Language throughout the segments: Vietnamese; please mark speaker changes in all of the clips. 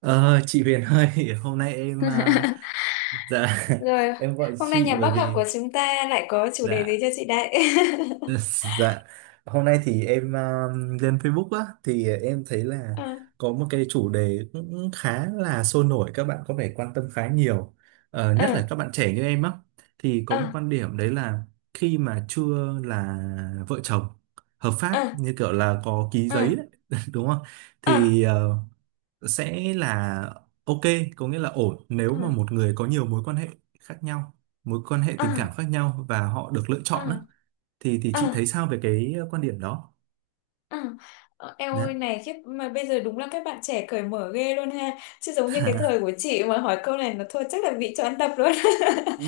Speaker 1: Ờ, chị Huyền ơi, hôm nay em dạ.
Speaker 2: Rồi,
Speaker 1: Em gọi
Speaker 2: hôm nay
Speaker 1: chị
Speaker 2: nhà
Speaker 1: bởi
Speaker 2: bác học
Speaker 1: vì
Speaker 2: của chúng ta lại có chủ đề gì
Speaker 1: dạ.
Speaker 2: cho chị đấy?
Speaker 1: Dạ, hôm nay thì em lên Facebook á, thì em thấy là
Speaker 2: Ờ,
Speaker 1: có một cái chủ đề cũng khá là sôi nổi, các bạn có vẻ quan tâm khá nhiều. Nhất là
Speaker 2: ờ,
Speaker 1: các bạn trẻ như em á, thì có một
Speaker 2: ờ,
Speaker 1: quan điểm đấy là khi mà chưa là vợ chồng hợp pháp,
Speaker 2: ờ,
Speaker 1: như kiểu là có ký
Speaker 2: ờ,
Speaker 1: giấy đấy, đúng không?
Speaker 2: ờ,
Speaker 1: Thì sẽ là ok, có nghĩa là ổn nếu
Speaker 2: ờ,
Speaker 1: mà một người có nhiều mối quan hệ khác nhau, mối quan hệ
Speaker 2: ờ,
Speaker 1: tình cảm khác nhau và họ được lựa chọn á,
Speaker 2: ờ,
Speaker 1: thì
Speaker 2: ờ.
Speaker 1: chị thấy sao về cái quan điểm đó?
Speaker 2: À, em ơi
Speaker 1: Dạ.
Speaker 2: này khiếp mà bây giờ đúng là các bạn trẻ cởi mở ghê luôn ha, chứ giống như cái thời của chị mà hỏi câu này nó thôi chắc là bị cho ăn tập luôn.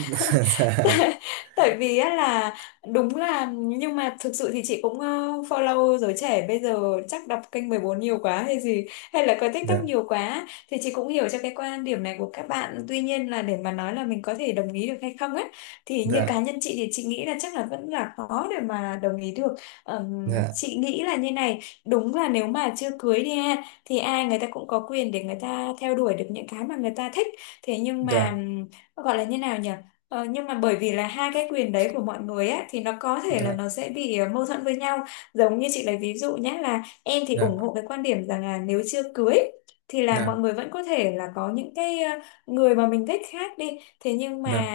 Speaker 1: Dạ,
Speaker 2: tại, Tại vì á là đúng là, nhưng mà thực sự thì chị cũng follow giới trẻ bây giờ, chắc đọc kênh 14 nhiều quá hay gì, hay là coi TikTok
Speaker 1: dạ,
Speaker 2: nhiều quá, thì chị cũng hiểu cho cái quan điểm này của các bạn. Tuy nhiên là để mà nói là mình có thể đồng ý được hay không ấy, thì như cá
Speaker 1: dạ,
Speaker 2: nhân chị thì chị nghĩ là chắc là vẫn là khó để mà đồng ý được. Chị nghĩ là như này, đúng là nếu mà chưa cưới đi ha, thì ai người ta cũng có quyền để người ta theo đuổi được những cái mà người ta thích. Thế nhưng mà
Speaker 1: dạ,
Speaker 2: gọi là như nào nhỉ. Ờ, nhưng mà bởi vì là hai cái quyền đấy của mọi người á, thì nó có thể là
Speaker 1: dạ,
Speaker 2: nó sẽ bị mâu thuẫn với nhau. Giống như chị lấy ví dụ nhé, là em thì
Speaker 1: dạ,
Speaker 2: ủng hộ cái quan điểm rằng là nếu chưa cưới thì là mọi
Speaker 1: dạ,
Speaker 2: người vẫn có thể là có những cái người mà mình thích khác đi. Thế nhưng
Speaker 1: dạ, dạ,
Speaker 2: mà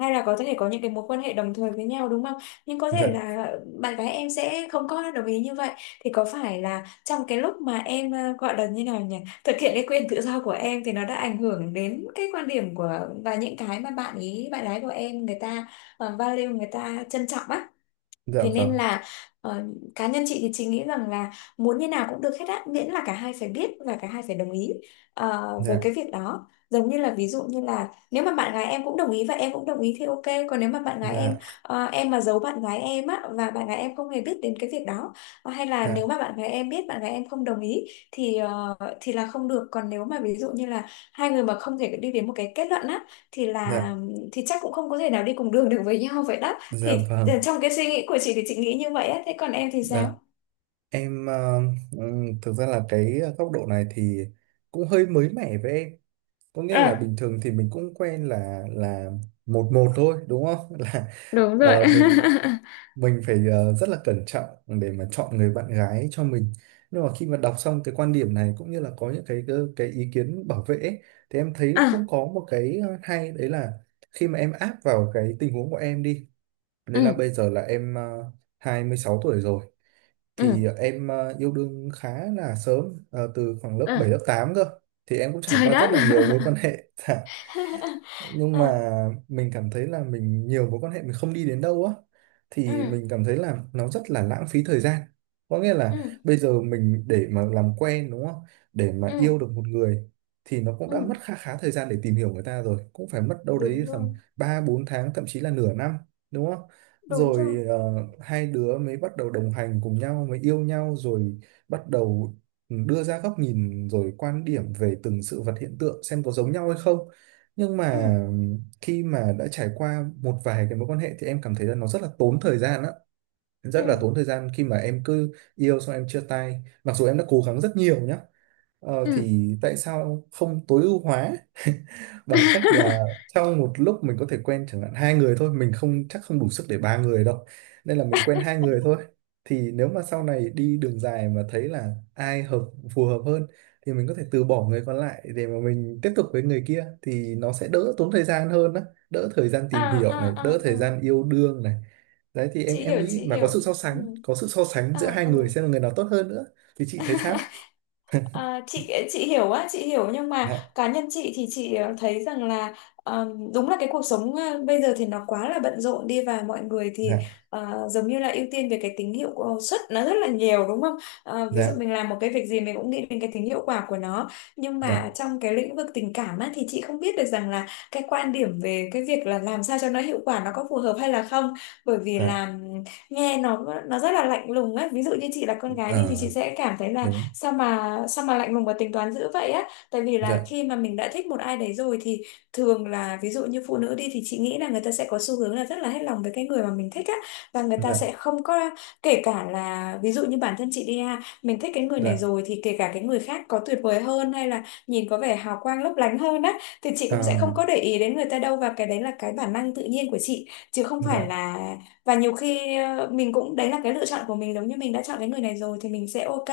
Speaker 2: hay là có thể có những cái mối quan hệ đồng thời với nhau, đúng không? Nhưng có thể
Speaker 1: dạ,
Speaker 2: là bạn gái em sẽ không có đồng ý như vậy. Thì có phải là trong cái lúc mà em gọi là như nào nhỉ, thực hiện cái quyền tự do của em, thì nó đã ảnh hưởng đến cái quan điểm của và những cái mà bạn ý bạn gái của em người ta value, người ta trân trọng á.
Speaker 1: dạ
Speaker 2: Thế
Speaker 1: vâng,
Speaker 2: nên là, ờ, cá nhân chị thì chị nghĩ rằng là muốn như nào cũng được hết á, miễn là cả hai phải biết và cả hai phải đồng ý với
Speaker 1: dạ,
Speaker 2: cái việc đó. Giống như là ví dụ như là nếu mà bạn gái em cũng đồng ý và em cũng đồng ý thì ok. Còn nếu mà bạn gái em,
Speaker 1: dạ,
Speaker 2: em mà giấu bạn gái em á và bạn gái em không hề biết đến cái việc đó, Ờ, hay là nếu
Speaker 1: dạ,
Speaker 2: mà bạn gái em biết bạn gái em không đồng ý, thì thì là không được. Còn nếu mà ví dụ như là hai người mà không thể đi đến một cái kết luận á, thì là
Speaker 1: dạ,
Speaker 2: thì chắc cũng không có thể nào đi cùng đường được với nhau vậy đó.
Speaker 1: dạ
Speaker 2: Thì
Speaker 1: vâng,
Speaker 2: trong cái suy nghĩ của chị thì chị nghĩ như vậy á, thế còn em thì
Speaker 1: dạ
Speaker 2: sao?
Speaker 1: em thực ra là cái góc độ này thì cũng hơi mới mẻ với em. Có nghĩa là
Speaker 2: À,
Speaker 1: bình thường thì mình cũng quen là một một thôi đúng không? Là
Speaker 2: đúng rồi.
Speaker 1: ờ, mình mình phải rất là cẩn trọng để mà chọn người bạn gái cho mình. Nhưng mà khi mà đọc xong cái quan điểm này cũng như là có những cái cái ý kiến bảo vệ ấy, thì em thấy cũng
Speaker 2: À,
Speaker 1: có một cái hay, đấy là khi mà em áp vào cái tình huống của em đi, đấy là
Speaker 2: ừ,
Speaker 1: bây giờ là em 26 tuổi rồi, thì
Speaker 2: ừ,
Speaker 1: em yêu đương khá là sớm, từ khoảng lớp bảy
Speaker 2: à,
Speaker 1: lớp tám cơ, thì em cũng trải
Speaker 2: trời
Speaker 1: qua rất
Speaker 2: đất.
Speaker 1: là nhiều mối quan hệ. Dạ. Nhưng
Speaker 2: à,
Speaker 1: mà mình cảm thấy là mình nhiều mối quan hệ mình không đi đến đâu á, thì mình
Speaker 2: ừ,
Speaker 1: cảm thấy là nó rất là lãng phí thời gian. Có nghĩa là
Speaker 2: ừ,
Speaker 1: bây giờ mình để mà làm quen đúng không, để mà
Speaker 2: ừ,
Speaker 1: yêu được một người thì nó cũng đã
Speaker 2: ừ,
Speaker 1: mất khá khá thời gian để tìm hiểu người ta, rồi cũng phải mất đâu đấy
Speaker 2: đúng
Speaker 1: tầm
Speaker 2: rồi,
Speaker 1: 3 4 tháng, thậm chí là nửa năm, đúng không,
Speaker 2: đúng rồi.
Speaker 1: rồi hai đứa mới bắt đầu đồng hành cùng nhau, mới yêu nhau, rồi bắt đầu đưa ra góc nhìn rồi quan điểm về từng sự vật hiện tượng xem có giống nhau hay không. Nhưng mà
Speaker 2: ừ,
Speaker 1: khi mà đã trải qua một vài cái mối quan hệ thì em cảm thấy là nó rất là tốn thời gian á, rất là
Speaker 2: ừ,
Speaker 1: tốn thời gian khi mà em cứ yêu xong em chia tay, mặc dù em đã cố gắng rất nhiều nhá.
Speaker 2: Ừ.
Speaker 1: Thì tại sao không tối ưu hóa bằng cách là sau một lúc mình có thể quen chẳng hạn hai người thôi, mình không chắc không đủ sức để ba người đâu, nên là mình quen hai người thôi. Thì nếu mà sau này đi đường dài mà thấy là ai hợp, phù hợp hơn thì mình có thể từ bỏ người còn lại để mà mình tiếp tục với người kia, thì nó sẽ đỡ tốn thời gian hơn á, đỡ thời gian
Speaker 2: à,
Speaker 1: tìm hiểu này, đỡ
Speaker 2: à, à,
Speaker 1: thời
Speaker 2: à.
Speaker 1: gian yêu đương này. Đấy, thì em
Speaker 2: Chị
Speaker 1: em
Speaker 2: hiểu,
Speaker 1: nghĩ
Speaker 2: chị
Speaker 1: mà
Speaker 2: hiểu.
Speaker 1: có sự so
Speaker 2: ừ,
Speaker 1: sánh, có sự so sánh
Speaker 2: À,
Speaker 1: giữa hai
Speaker 2: à.
Speaker 1: người xem là người nào tốt hơn nữa, thì chị thấy sao?
Speaker 2: À, chị hiểu á, chị hiểu, nhưng mà
Speaker 1: Dạ,
Speaker 2: cá nhân chị thì chị thấy rằng là đúng là cái cuộc sống bây giờ thì nó quá là bận rộn đi, và mọi người thì
Speaker 1: dạ,
Speaker 2: giống như là ưu tiên về cái tính hiệu suất nó rất là nhiều, đúng không? Ờ, ví dụ
Speaker 1: dạ,
Speaker 2: mình làm một cái việc gì mình cũng nghĩ đến cái tính hiệu quả của nó, nhưng
Speaker 1: dạ,
Speaker 2: mà trong cái lĩnh vực tình cảm á, thì chị không biết được rằng là cái quan điểm về cái việc là làm sao cho nó hiệu quả nó có phù hợp hay là không. Bởi vì
Speaker 1: dạ.
Speaker 2: là nghe nó rất là lạnh lùng á. Ví dụ như chị là con gái đi thì
Speaker 1: Ờ,
Speaker 2: chị sẽ cảm thấy là
Speaker 1: đúng.
Speaker 2: sao mà lạnh lùng và tính toán dữ vậy á. Tại vì là
Speaker 1: Dạ,
Speaker 2: khi mà mình đã thích một ai đấy rồi thì thường là, ví dụ như phụ nữ đi, thì chị nghĩ là người ta sẽ có xu hướng là rất là hết lòng với cái người mà mình thích á, và người ta
Speaker 1: dạ,
Speaker 2: sẽ không có. Kể cả là ví dụ như bản thân chị đi ha, mình thích cái người này
Speaker 1: dạ.
Speaker 2: rồi thì kể cả cái người khác có tuyệt vời hơn hay là nhìn có vẻ hào quang lấp lánh hơn á, thì chị cũng sẽ không có
Speaker 1: À,
Speaker 2: để ý đến người ta đâu, và cái đấy là cái bản năng tự nhiên của chị chứ không phải
Speaker 1: dạ,
Speaker 2: là. Và nhiều khi mình cũng, đấy là cái lựa chọn của mình, giống như mình đã chọn cái người này rồi thì mình sẽ ok,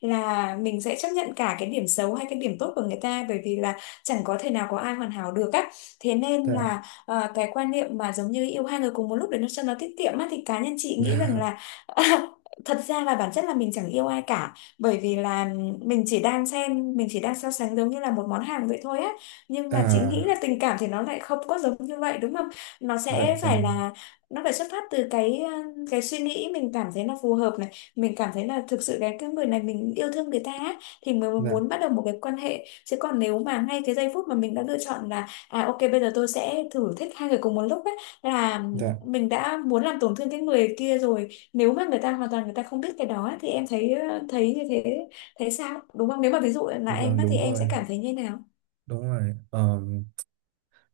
Speaker 2: là mình sẽ chấp nhận cả cái điểm xấu hay cái điểm tốt của người ta. Bởi vì là chẳng có thể nào có ai hoàn hảo được á. Thế nên
Speaker 1: dạ,
Speaker 2: là, cái quan niệm mà giống như yêu hai người cùng một lúc để nó cho nó tiết kiệm á, thì cá nhân chị nghĩ rằng
Speaker 1: dạ.
Speaker 2: là thật ra là bản chất là mình chẳng yêu ai cả. Bởi vì là mình chỉ đang xem, mình chỉ đang so sánh giống như là một món hàng vậy thôi á. Nhưng mà chị nghĩ là
Speaker 1: À,
Speaker 2: tình cảm thì nó lại không có giống như vậy, đúng không? Nó
Speaker 1: dạ
Speaker 2: sẽ phải
Speaker 1: vâng,
Speaker 2: là, nó phải xuất phát từ cái cái suy nghĩ mình cảm thấy nó phù hợp này, mình cảm thấy là thực sự cái người này mình yêu thương người ta á, thì mới
Speaker 1: dạ,
Speaker 2: muốn bắt đầu một cái quan hệ. Chứ còn nếu mà ngay cái giây phút mà mình đã lựa chọn là à ok bây giờ tôi sẽ thử thích hai người cùng một lúc ấy, là
Speaker 1: dạ
Speaker 2: mình đã muốn làm tổn thương cái người kia rồi. Nếu mà người ta hoàn toàn người ta không biết cái đó ấy, thì em thấy thấy như thế, thấy sao? Đúng không, nếu mà ví dụ là em
Speaker 1: vâng.
Speaker 2: á, thì
Speaker 1: Đúng
Speaker 2: em
Speaker 1: rồi,
Speaker 2: sẽ cảm thấy như nào?
Speaker 1: đúng rồi.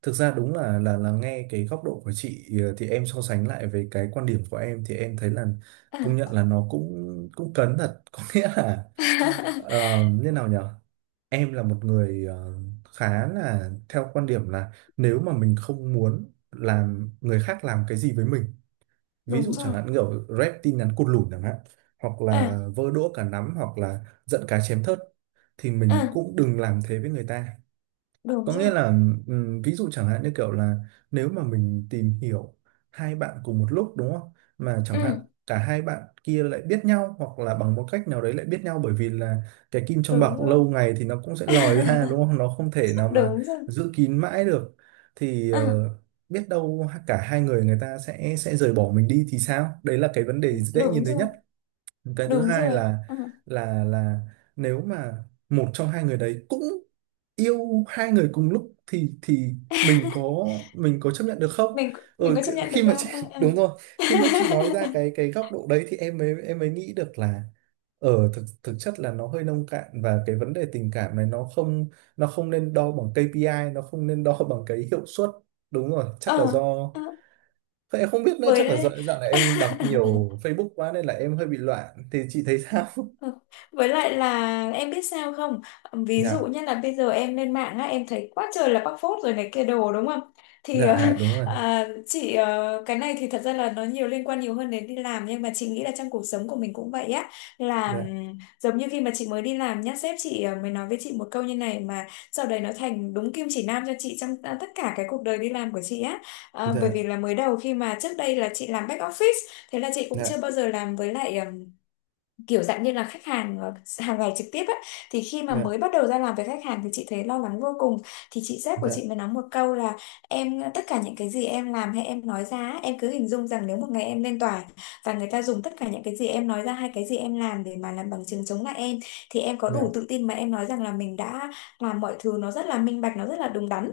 Speaker 1: Thực ra đúng là nghe cái góc độ của chị, thì em so sánh lại với cái quan điểm của em, thì em thấy là công nhận
Speaker 2: à
Speaker 1: là nó cũng cũng cấn thật. Có nghĩa là như nào nhở, em là một người, khá là theo quan điểm là nếu mà mình không muốn làm người khác làm cái gì với mình, ví
Speaker 2: Đúng
Speaker 1: dụ chẳng
Speaker 2: rồi.
Speaker 1: hạn như kiểu rep tin nhắn cụt lủn chẳng hạn, hoặc là
Speaker 2: à
Speaker 1: vơ đũa cả nắm, hoặc là giận cá chém thớt, thì mình
Speaker 2: à
Speaker 1: cũng đừng làm thế với người ta.
Speaker 2: Đúng
Speaker 1: Có
Speaker 2: rồi.
Speaker 1: nghĩa là ví dụ chẳng hạn như kiểu là nếu mà mình tìm hiểu hai bạn cùng một lúc đúng không? Mà
Speaker 2: ừ
Speaker 1: chẳng hạn cả hai bạn kia lại biết nhau, hoặc là bằng một cách nào đấy lại biết nhau, bởi vì là cái kim trong
Speaker 2: Đúng
Speaker 1: bọc
Speaker 2: rồi.
Speaker 1: lâu ngày thì nó cũng sẽ lòi ra đúng không? Nó không thể nào mà
Speaker 2: Đúng rồi.
Speaker 1: giữ kín mãi được. Thì
Speaker 2: à
Speaker 1: biết đâu cả hai người, người ta sẽ rời bỏ mình đi thì sao? Đấy là cái vấn đề dễ nhìn
Speaker 2: Đúng
Speaker 1: thấy
Speaker 2: rồi,
Speaker 1: nhất. Cái thứ
Speaker 2: đúng
Speaker 1: hai
Speaker 2: rồi,
Speaker 1: là
Speaker 2: đúng rồi. Ừ.
Speaker 1: là nếu mà một trong hai người đấy cũng yêu hai người cùng lúc thì mình có, mình có chấp nhận được không?
Speaker 2: mình mình
Speaker 1: ừ,
Speaker 2: có chấp nhận
Speaker 1: Khi
Speaker 2: được
Speaker 1: mà chị,
Speaker 2: không? Ờ
Speaker 1: đúng rồi, khi mà chị nói ra cái góc độ đấy thì em mới nghĩ được là ở thực thực chất là nó hơi nông cạn, và cái vấn đề tình cảm này nó không, nó không nên đo bằng KPI, nó không nên đo bằng cái hiệu suất. Đúng rồi,
Speaker 2: ờ
Speaker 1: chắc là do,
Speaker 2: ờ ờ
Speaker 1: thế em không biết nữa, chắc là do
Speaker 2: với
Speaker 1: dạo này em đọc nhiều Facebook quá nên là em hơi bị loạn, thì chị thấy sao?
Speaker 2: Ừ. Với lại là em biết sao không? Ví dụ
Speaker 1: Dạ,
Speaker 2: như là bây giờ em lên mạng á, em thấy quá trời là bóc phốt rồi này kia đồ, đúng không? Thì
Speaker 1: dạ đúng rồi.
Speaker 2: à, chị cái này thì thật ra là nó nhiều liên quan nhiều hơn đến đi làm, nhưng mà chị nghĩ là trong cuộc sống của mình cũng vậy á. Là
Speaker 1: Dạ,
Speaker 2: giống như khi mà chị mới đi làm nhá, sếp chị mới nói với chị một câu như này mà sau đấy nó thành đúng kim chỉ nam cho chị trong, à, tất cả cái cuộc đời đi làm của chị á. Ờ, bởi
Speaker 1: dạ,
Speaker 2: vì là mới đầu, khi mà trước đây là chị làm back office, thế là chị cũng
Speaker 1: dạ,
Speaker 2: chưa bao giờ làm với lại kiểu dạng như là khách hàng hàng ngày trực tiếp ấy, thì khi mà
Speaker 1: dạ,
Speaker 2: mới bắt đầu ra làm với khách hàng thì chị thấy lo lắng vô cùng. Thì chị sếp của
Speaker 1: dạ,
Speaker 2: chị mới nói một câu là, em tất cả những cái gì em làm hay em nói ra ấy, em cứ hình dung rằng nếu một ngày em lên tòa và người ta dùng tất cả những cái gì em nói ra hay cái gì em làm để mà làm bằng chứng chống lại em, thì em có đủ
Speaker 1: dạ.
Speaker 2: tự tin mà em nói rằng là mình đã làm mọi thứ nó rất là minh bạch, nó rất là đúng đắn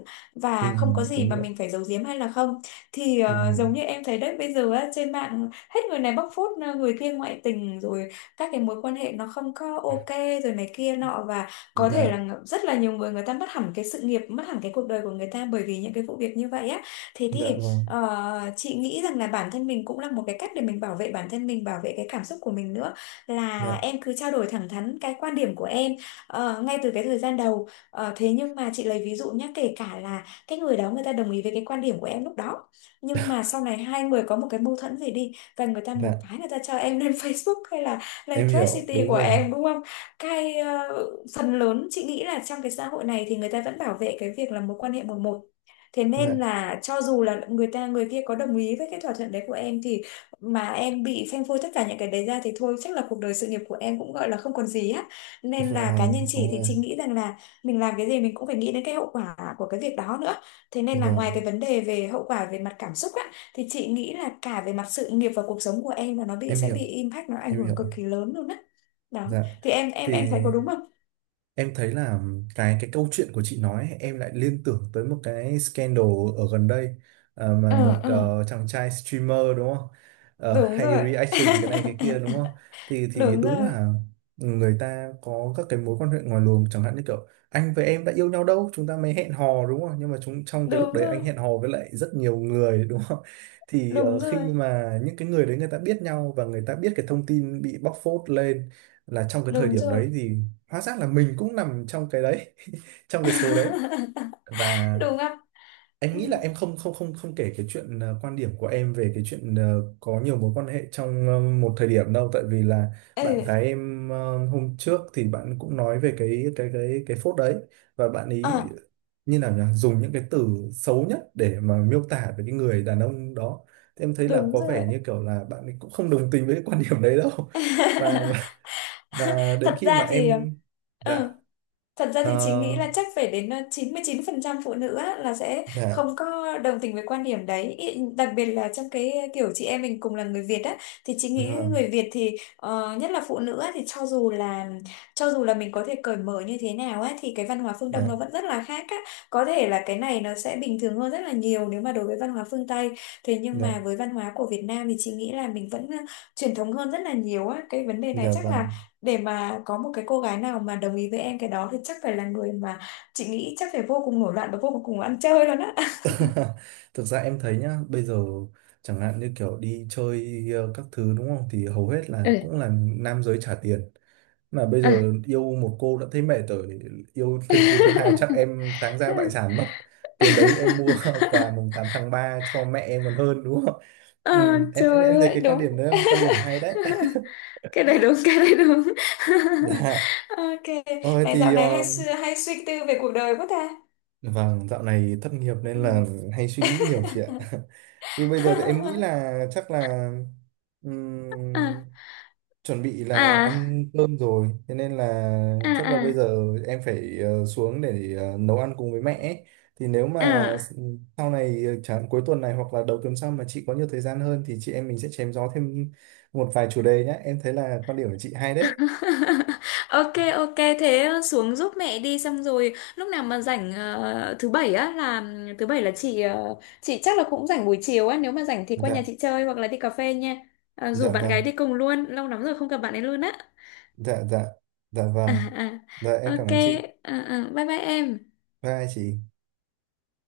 Speaker 1: Ừ,
Speaker 2: và không có gì
Speaker 1: đúng
Speaker 2: mà
Speaker 1: rồi.
Speaker 2: mình phải giấu giếm hay là không. Thì
Speaker 1: Ừ,
Speaker 2: giống như em thấy đấy, bây giờ á, trên mạng hết người này bóc phốt người kia ngoại tình rồi các cái mối quan hệ nó không có ok rồi này kia nọ, và có thể là
Speaker 1: dạ,
Speaker 2: rất là nhiều người người ta mất hẳn cái sự nghiệp, mất hẳn cái cuộc đời của người ta bởi vì những cái vụ việc như vậy á. Thế
Speaker 1: dạ
Speaker 2: thì,
Speaker 1: vâng.
Speaker 2: chị nghĩ rằng là bản thân mình cũng là một cái cách để mình bảo vệ bản thân, mình bảo vệ cái cảm xúc của mình nữa. Là
Speaker 1: Dạ,
Speaker 2: em cứ trao đổi thẳng thắn cái quan điểm của em ngay từ cái thời gian đầu. Ờ, thế nhưng mà chị lấy ví dụ nhé, kể cả là cái người đó người ta đồng ý với cái quan điểm của em lúc đó, nhưng mà sau này hai người có một cái mâu thuẫn gì đi và người ta một
Speaker 1: dạ.
Speaker 2: cái người ta cho em lên Facebook hay là lên
Speaker 1: Em
Speaker 2: Thread
Speaker 1: hiểu,
Speaker 2: City
Speaker 1: đúng
Speaker 2: của
Speaker 1: rồi.
Speaker 2: em, đúng không? Cái phần lớn chị nghĩ là trong cái xã hội này thì người ta vẫn bảo vệ cái việc là mối quan hệ 1-1. Thế
Speaker 1: Dạ,
Speaker 2: nên là cho dù là người ta người kia có đồng ý với cái thỏa thuận đấy của em, thì mà em bị phanh phui tất cả những cái đấy ra thì thôi chắc là cuộc đời sự nghiệp của em cũng gọi là không còn gì á. Nên là cá
Speaker 1: vâng,
Speaker 2: nhân
Speaker 1: đúng
Speaker 2: chị thì
Speaker 1: rồi.
Speaker 2: chị nghĩ rằng là mình làm cái gì mình cũng phải nghĩ đến cái hậu quả của cái việc đó nữa. Thế nên là ngoài
Speaker 1: Vâng,
Speaker 2: cái vấn đề về hậu quả về mặt cảm xúc á. Thì chị nghĩ là cả về mặt sự nghiệp và cuộc sống của em là nó bị,
Speaker 1: em
Speaker 2: sẽ
Speaker 1: hiểu,
Speaker 2: bị impact, nó ảnh
Speaker 1: em
Speaker 2: hưởng
Speaker 1: hiểu.
Speaker 2: cực kỳ lớn luôn á. Đó.
Speaker 1: Dạ.
Speaker 2: Thì em
Speaker 1: Thì,
Speaker 2: em thấy có đúng không?
Speaker 1: em thấy là cái câu chuyện của chị nói ấy, em lại liên tưởng tới một cái scandal ở gần đây, mà
Speaker 2: Ừ
Speaker 1: một
Speaker 2: ừ,
Speaker 1: chàng trai streamer đúng không?
Speaker 2: đúng
Speaker 1: Hay
Speaker 2: rồi.
Speaker 1: reaction cái này cái kia đúng không? Thì
Speaker 2: Đúng
Speaker 1: đúng
Speaker 2: rồi.
Speaker 1: là người ta có các cái mối quan hệ ngoài luồng, chẳng hạn như kiểu anh với em đã yêu nhau đâu, chúng ta mới hẹn hò đúng không? Nhưng mà chúng trong cái lúc
Speaker 2: Đúng
Speaker 1: đấy anh
Speaker 2: rồi.
Speaker 1: hẹn hò với lại rất nhiều người đúng không? Thì
Speaker 2: Đúng rồi.
Speaker 1: khi mà những cái người đấy người ta biết nhau và người ta biết cái thông tin bị bóc phốt lên, là trong cái thời
Speaker 2: Đúng
Speaker 1: điểm
Speaker 2: rồi.
Speaker 1: đấy thì hóa ra là mình cũng nằm trong cái đấy, trong cái số đấy, và
Speaker 2: Đúng không?
Speaker 1: anh
Speaker 2: Ừ.
Speaker 1: nghĩ là em không không không không kể cái chuyện, quan điểm của em về cái chuyện, có nhiều mối quan hệ trong một thời điểm đâu, tại vì là bạn
Speaker 2: Ừ.
Speaker 1: gái em, hôm trước thì bạn cũng nói về cái phốt đấy và bạn
Speaker 2: Ờ,
Speaker 1: ấy như nào nhỉ, dùng những cái từ xấu nhất để mà miêu tả về cái người đàn ông đó, thì em thấy là
Speaker 2: đúng
Speaker 1: có vẻ
Speaker 2: rồi.
Speaker 1: như kiểu là bạn ấy cũng không đồng tình với cái quan điểm đấy đâu. và và, và đến
Speaker 2: Thật
Speaker 1: khi mà
Speaker 2: ra thì
Speaker 1: em dạ.
Speaker 2: ừ. Thật ra
Speaker 1: Ờ,
Speaker 2: thì chị nghĩ là chắc phải đến 99% phụ nữ á, là sẽ
Speaker 1: dạ,
Speaker 2: không có đồng tình với quan điểm đấy. Đặc biệt là trong cái kiểu chị em mình cùng là người Việt á, thì chị nghĩ
Speaker 1: vâng,
Speaker 2: người Việt thì nhất là phụ nữ á, thì cho dù là, cho dù là mình có thể cởi mở như thế nào á, thì cái văn hóa phương Đông nó
Speaker 1: dạ,
Speaker 2: vẫn rất là khác á. Có thể là cái này nó sẽ bình thường hơn rất là nhiều nếu mà đối với văn hóa phương Tây. Thế nhưng
Speaker 1: dạ,
Speaker 2: mà với văn hóa của Việt Nam thì chị nghĩ là mình vẫn truyền thống hơn rất là nhiều á. Cái vấn đề này
Speaker 1: dạ
Speaker 2: chắc
Speaker 1: vâng.
Speaker 2: là để mà có một cái cô gái nào mà đồng ý với em cái đó thì chắc phải là người mà chị nghĩ chắc phải vô cùng nổi loạn và vô cùng ăn chơi luôn á.
Speaker 1: Thực ra em thấy nhá, bây giờ chẳng hạn như kiểu đi chơi các thứ đúng không? Thì hầu hết là
Speaker 2: ừ
Speaker 1: cũng là nam giới trả tiền. Mà bây
Speaker 2: à
Speaker 1: giờ yêu một cô đã thấy mệt rồi, yêu thêm cô thứ hai chắc em táng ra bại sản mất. Tiền đấy em mua quà mùng 8 tháng 3 cho mẹ em còn hơn đúng không?
Speaker 2: Ờ,
Speaker 1: Ừ, em, em
Speaker 2: trời
Speaker 1: em thấy
Speaker 2: ơi
Speaker 1: cái quan
Speaker 2: đúng.
Speaker 1: điểm đấy, là quan điểm hay đấy.
Speaker 2: Cái này đúng, cái này đúng.
Speaker 1: Dạ,
Speaker 2: Ok,
Speaker 1: thôi
Speaker 2: này dạo
Speaker 1: thì
Speaker 2: này hay hay suy tư về cuộc đời quá ta.
Speaker 1: vâng, dạo này thất nghiệp
Speaker 2: Ừ.
Speaker 1: nên là hay suy nghĩ nhiều chị ạ. Thì bây giờ thì em nghĩ là chắc là
Speaker 2: à
Speaker 1: ừm, chuẩn bị là
Speaker 2: à
Speaker 1: ăn cơm rồi, thế nên là
Speaker 2: à
Speaker 1: chắc là
Speaker 2: à
Speaker 1: bây giờ em phải xuống để nấu ăn cùng với mẹ ấy. Thì nếu mà
Speaker 2: à
Speaker 1: sau này, chẳng cuối tuần này hoặc là đầu tuần sau mà chị có nhiều thời gian hơn thì chị em mình sẽ chém gió thêm một vài chủ đề nhé, em thấy là quan điểm của chị hay đấy.
Speaker 2: Ok, ok, thế xuống giúp mẹ đi, xong rồi lúc nào mà rảnh thứ bảy á, là thứ bảy là chị chị chắc là cũng rảnh buổi chiều á, nếu mà rảnh thì qua nhà
Speaker 1: Dạ,
Speaker 2: chị chơi hoặc là đi cà phê nha. Ờ, rủ
Speaker 1: dạ
Speaker 2: bạn
Speaker 1: vâng,
Speaker 2: gái đi cùng luôn, lâu lắm rồi không gặp bạn ấy luôn á.
Speaker 1: dạ, dạ, dạ
Speaker 2: À,
Speaker 1: vâng, dạ em
Speaker 2: à.
Speaker 1: cảm
Speaker 2: Ok,
Speaker 1: ơn chị.
Speaker 2: à, à. Bye bye em.
Speaker 1: Bye chị.